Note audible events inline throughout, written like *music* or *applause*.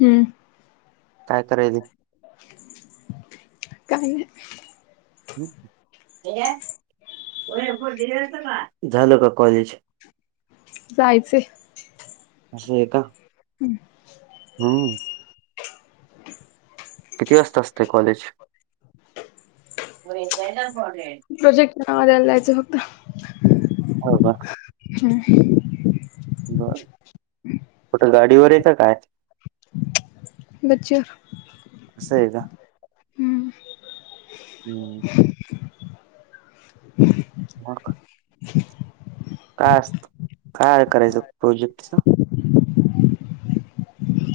हम्म. काय करायली? काय? झालं का कॉलेज? जायचे. असं आहे का? हम्म. हम्म. किती वाजता असतंय कॉलेज? प्रोजेक्ट नाव द्यायला जायचं फक्त. हो का? हम्म. बर. कुठं गाडीवर हाय का काय? *unintelligible* असं आहे का? हम्म. मग? काय असत, काय आहे करायचं प्रोजेक्टच?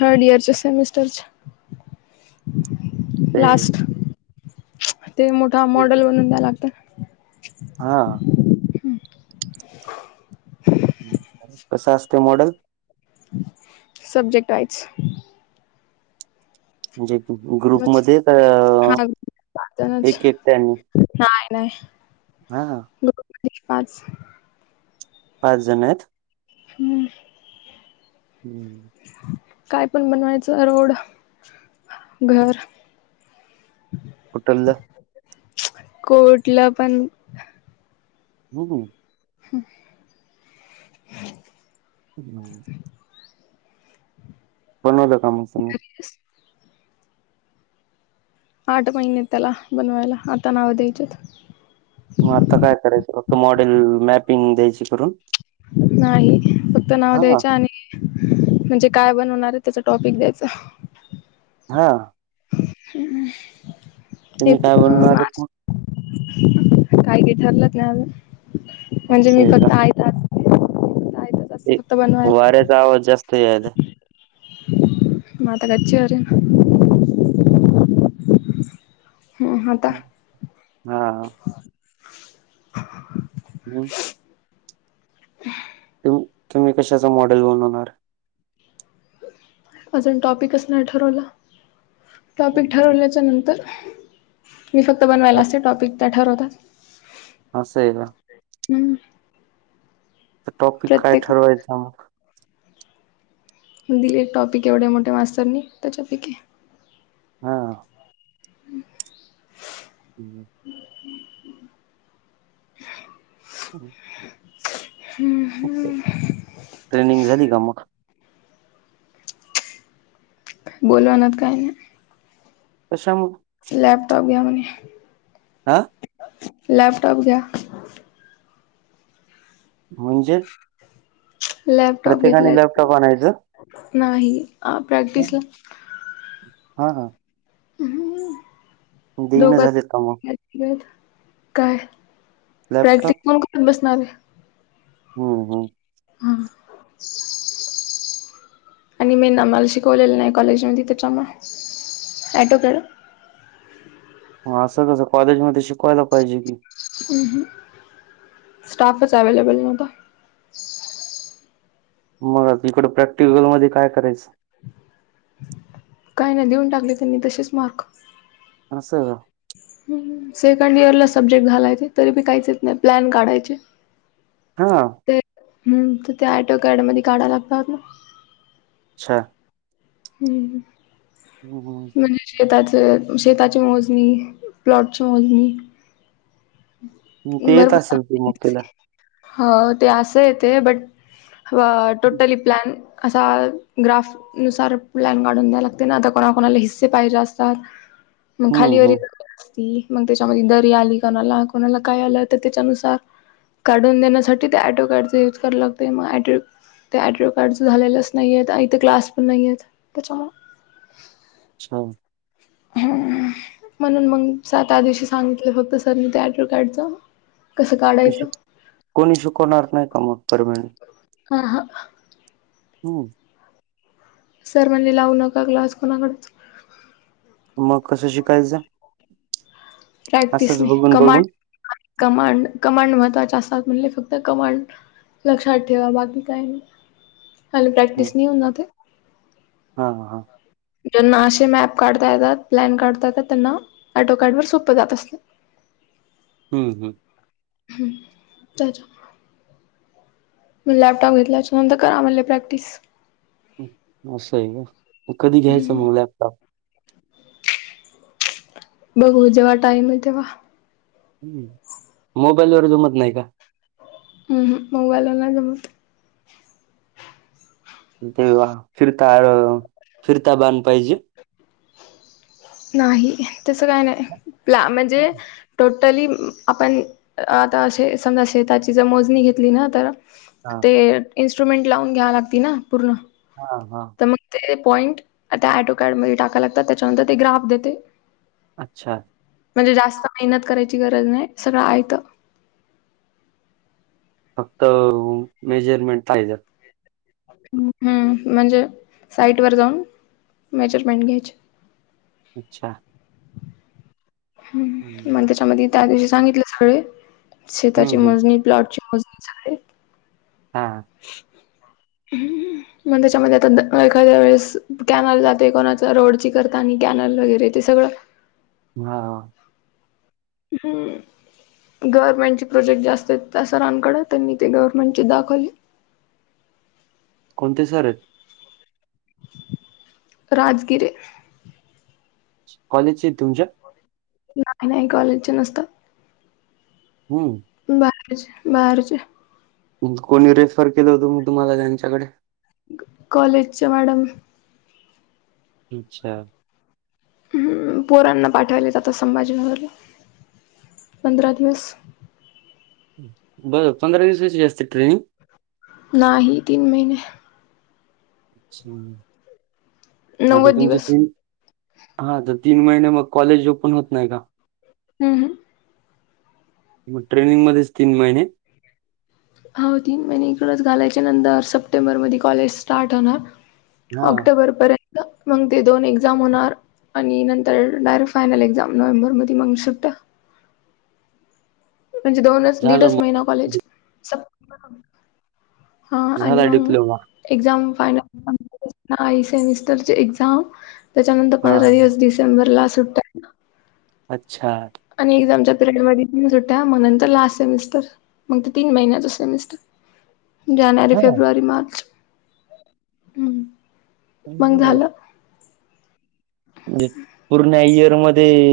थर्ड इयरच्या सेमिस्टरच्या, ते लास्ट. ते मोठा मॉडेल बनून द्याव लागत. हा. कस असतंय मॉडेल? सब्जेक्ट आहेच. म्हणजे ग्रुपमध्ये तर *unintelligible* नाय, नाय. हा. *unintelligible* पाच. पाच जण आहेत. हम्म. हम्म. काय पण बनवायचं रोड, घर. कुठलं? कुठलं पण हम्म. हम्म. हम्म. बनवलं का मग सगळं? आठ महिने आहेत त्याला बनवायला आता नाव द्यायचेत. मग आता काय करायचं फक्त मॉडेल मॅपिंग द्यायची करून? नाही फक्त नाव हा द्यायचं आणि. म्हणजे काय बनवणार आहे त्याचा टॉपिक द्यायच. हा. तुम्ही एक काय अ बनणार आहेत मास मग काय की ठरलंच नाही अजुन म्हणजे असं मी आहे का फक्त आय *unintelligible* ते वाऱ्याच आवाज जास्त यायलाय. मग आता काय चेअर *inaudible* हम्म आता. हा. मग तू तुम्ही कशाच मॉडेल बनवणार? अजून टॉपिकच नाही ठरवला टॉपिक ठरवल्याच्या नंतर. मी फक्त बनवायला असते टॉपिक त्या ठरवतात. असंय का? हम्म. टॉपिक काय प्रत्येक ठरवायचं मग. दिले एक टॉपिक एवढ्या मोठ्या मास्तरनी त्याच्यापैकी. हा हम्म. हम्म. *unintelligible* हम्म हम्म हम्म. ट्रेनिंग झाली का मग? बोलवानात काय नई अशा मग. लॅपटॉप घ्या म्हणे. अं? लॅपटॉप घ्या. म्हणजे. लॅपटॉप प्रत्येकाने घेतल्यात की लॅपटॉप आणायचं नाही अ प्रॅक्टिसला. हा हा. हम्म देईन दोघात झालेत का मग घेतलेत काय? लॅपटॉप प्रॅक्टिस पण करत बसणारे. हम्म हम्म. हां. आणि मी नमाला शिकवलेलं नाही कॉलेजमध्ये त्याच्यामुळं ॲटो कळ. म असं कसं कॉलेजमध्ये शिकवायला पाहिजे की. अं हम्म. स्टाफच अवेलेबल नव्हता. मग आता इकडं प्रॅक्टिकलमध्ये काय करायचं? काय ना देऊन टाकले त्यांनी तसेच मार्क. असंय व्हय? हम्म सेकंड इयरला सब्जेक्ट झालाय ते तरी बी काहीच येत नाही प्लॅन काढायचे. हा. ते हम्म तर ते आयटो कारडमध्ये काढा लागतात ना. च्छा. हम्म हम्म हम्म. हम्म हम्म हम्म. म्हणजे शेताचे शेताची मोजणी प्लॉटची मोजणी. हम्म ते येत बरोबर असेल चालते मग तिला ते हो ते अस येतंय बट व टोटली प्लॅन असा ग्राफ. नुसार प्लॅन कााढून द्याय लागते ना आता कोणा कोणाला हिस्से पाहिजे असतात. मग हम्म खालीवर हम्म असती मग त्याच्यामध्ये दरी आली कोणाला कोणाला काय आलं तर त्याच्यानुसार. काढून देण्यासाठी ते ॲटो कार्डचा यूज करा लागते मग ॲटो ते ॲड्रो कार्ड झालेलेच नाही आहेत आ इथे क्लास पण नाही आहेत त्याच्यामुळं. अच्छा. हम्म हम्म म्हणून मग सातहा दिवशी सांगितलं होतं सरनी त्या ॲट्रो कार्डचा. कसं काढायचं? शिक- कोणी शिकवणार नाही का मग परमे का हा. हम्म. सर म्हणजे लावू नका क्लास कोणाकडच. मग कसं शिकायचं? असंच प्रॅक्टिसने बघून कमांड बघून *inaudible* कमांड कमांड महत्वाचे असतात म्हणले फक्त कमांड लक्षात ठेवा बाकी काय नाही हलक्या हम्म. टीसनी होऊन जाते. हा हा. ज्यांना अशे मॅप काढता येतात प्लॅन काढता येतात त्यांना ॲडोकार्ड वर सोपं जात असते. हम्म हम्म. हम्म त्याचा मग लॅपटॉप घेतल्याच्यानंतर करा म्हणले प्रॅक्टिस. असं आहे का कधी घ्यायचं मग लॅपटॉप? बघू जेव्हा टाईम आहे तेव्हा. हम्म मोबाईल वर जमत नाही का? उम हम्म मोबाईलला नाही जमत. तेव्हा फिरता फिरता बांध पाहिजे. नाही तसं काय नाही प्ला म्हणजे टोटली आपण आता अशे समजा शेताची जर मोजणी घेतली ना तर हा ते इन्स्ट्रुमेंट लावून घ्याव लागती ना पूर्ण. हा हा. तर मग ते पॉईंट आता ॲटो कार्डमध्ये टाका लागतात त्याच्यानंतर ते ग्राफ देते. अच्छा. म्हणजे जास्त मेहनत करायची गरज नाही सगळं आहे तर. फक्त मेजरमेंटचे हेज्यात. हम्म म्हणजे साईड वर जाऊन मेजरमेंट घ्यायचे. अच्छा. मंग हम्म त्याच्यामध्ये त्या दिवशी सांगितले सगळे शेताची हम्म हम्म. मोजणी, प्लॉटची मोजणी सगळे हा. हम्म हम्म. मग त्याच्यामध्ये आता द एखाद्या वेळेस कॅनल जाते कोणाचा रोडची करता आणि कॅनल वगैरे ते सगळं हा हम्म. गव्हर्नमेंटचे प्रोजेक्ट जास्त आहेत सरांकडं त्यांनी ते गव्हर्नमेंटचे दाखवले. कोणते सर आहेत? राजगिरे कॉलेजची तुमच्या नाही-नाही कॉलेजचे नसतात. हम्म. बाकीचे बाहेरचे कोणी रेफर केलं होतं मग तुम्हाला त्यांच्याकडे? कॉलेजच्या मॅडम ईच्छा पोरांना पाठवावले आता संभाजीनगरला पंधरा दिवस. बरं पंधरा दिवसची असते ट्रेनिंग? नाही तीन महिने. अच्छा आणि नव्वद तुमचे दिवस. तीन हा तर तीन महिन्यांत मग कॉलेज होपण होत नाही का? हम्म हम्म मग ट्रेनिंग मध्येच तीन महिने हो तीन महिने इकडेच घालायच्या नंदर सप्टेंबर मध्ये कॉलेज स्टार्ट होणार. हा ऑक्टोबर पर्यंत मंग ते दोन एक्झाम होणार आणि नंतर डायरेक्ट फायनल एक्झाम नोव्हेंबर मध्ये मग शिफ्ट. म्हणजे दोनच झालं दीडच महिना मग कॉलेज सप्टे. *inaudible* हा आणि झाला मंग डिप्लोमा एक्झाम फायनल *inaudible* सेमिस्टरची एक्झाम. त्याच्यानंतर हा पंधरा वीस डिसेंबरला सुट्टया. अच्छा आणि एक्झामच्या पिरियड मध्ये होत्या नंतर लास्ट सेमिस्टर. मग ते तीन महिन्याचा सेमिस्टर. जानेवारी हा फेब्रुवारी मार्च हम्म. मग इनजाॅय झालं म्हणजे पूर्ण इयर मध्ये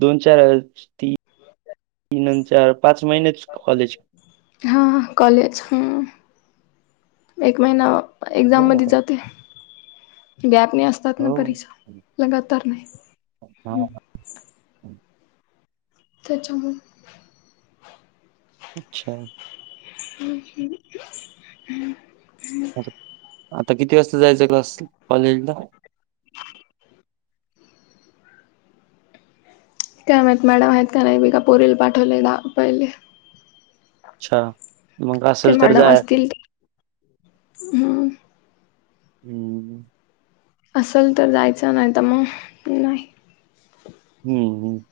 दोन-चार ती तीन अन चार पाच महिनेच कॉलेज. हां कॉलेज हम्म एक महिना अ एक्झाम मध्ये बरं जाते गॅप नाही अस जात ना परिचा हो लगातार नाही हा हम्म. त्याच्यामुळं अच्छा हम्म हम्म हम्म.. आता किती वाजता जायचा आहे क्लास कॉलेजला? *inaudible* काय माहित मॅडम आहेत का नाही बी का पोरीला पाठवलेला पहिले. अच्छा मग ते असेल तर मॅडम जाय असतील हम्म हम्म. असल तर जायचं नाही तर मग नाही. हम्म हम्म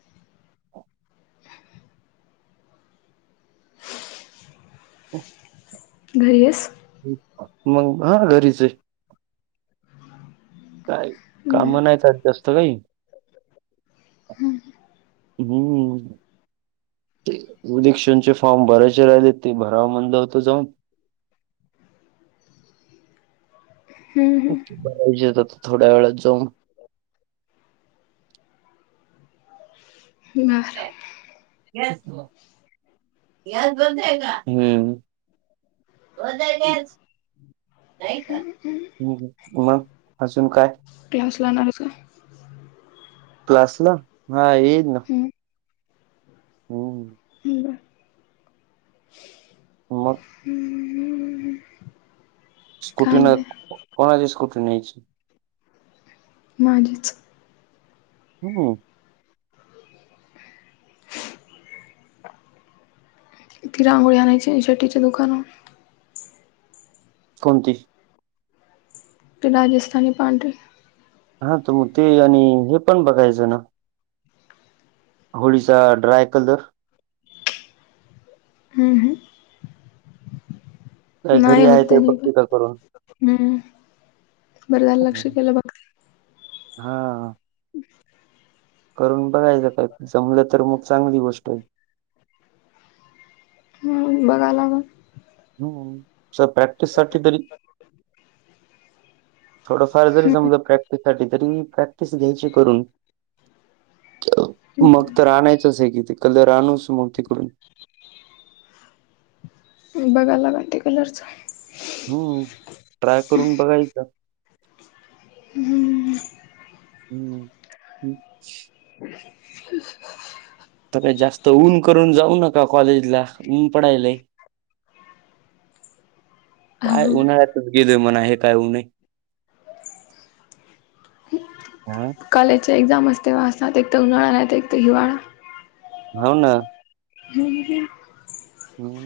ओ घरी आहेस मग हा घरीच आहे. काय काम बर नाही त्यात जास्त काही. हम्म हम्म. ते उदिक्शनचे फॉर्म भरायचे राहिले ते भराव म्हणलं होत जाऊन. हम्म. हम्म *inaudible* भरायजेयेत थोड्या वेळात जाऊन. बरं *unintelligible* हम्म. मग अजून काय? क्लास लावणार हायस काय? क्लासला हा येईल ना. हम्म. हम्म हम्म बा मग हम्म हम्म. स्कूटीन कोणाची स्कूटी न्यायची. माझीच हम्म. ति रांगोळी आणायची शेट्टीच्या दुकानाहून. कोणती? ते राजस्थानी पांढरी. हा तुम्ही ते आणि हे पण बघायचं ना होळीचा ड्राय कलर हम्म, हम्म. काय नाही घरी होत आहे त्यानी पण का *unintelligible* करून. हम्म बरं झालं हम्म. लक्ष केलं बघ हा. *inaudible* करून बघायचं काय जमलं तर मग चांगली गोष्ट आहे हम्म बघाय लागलं. हम्म. *unintelligible* तेज्यासाठी तरी थोड फार जरी जमलं प्र त्यासाठी तर मी प्रॅक्टिस घ्यायची करून. मग तर आणायचंच आहे की ते कलर आणुच मग तिकडून. बघाय लागल ते कलरच. हम्म, ट्राय करून बघायचा. हम्म, हम्म. हम्म *unintelligible* *inaudible* तर जास्त ऊन करून जाऊ नका कॉलेजला, ऊन पडायलेय. काय हो उन्हाळ्यात गेले म्हणा हे काय होऊ नये हा. कॉलेजचे एक्झाम असते *unintelligible* एक तर उन्हाळा नाहीतर एक तर हिवाळा. हो ना. *inaudible* हम्म.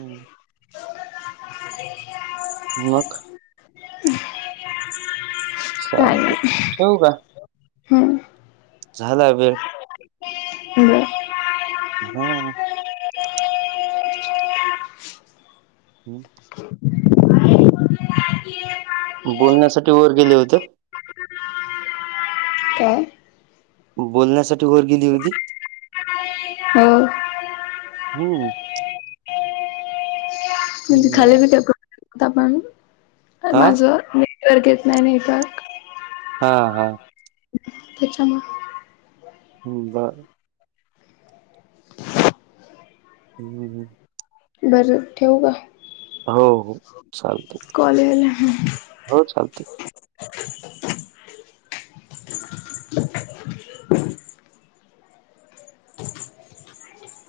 मग? काय चालते नाही. ठेवू का हम्म. झाला वेळ. बर. हा. हम्म. बोलण्यासाठी वर गेले होत. काय? बोलण्यासाठी वर गेली होती. हो. हम्म. म्हणजे खाली हम्म. *unintelligible* आपण हा माझ नेटवर्क येत नाही नेटवर्क. हा, हा. त्याच्यामुळं. हम्म बा हम्म हम्म. बरं ठेवू का? हो, हो चालतंय. कॉल यायलाय हो चालतंय. *inaudible*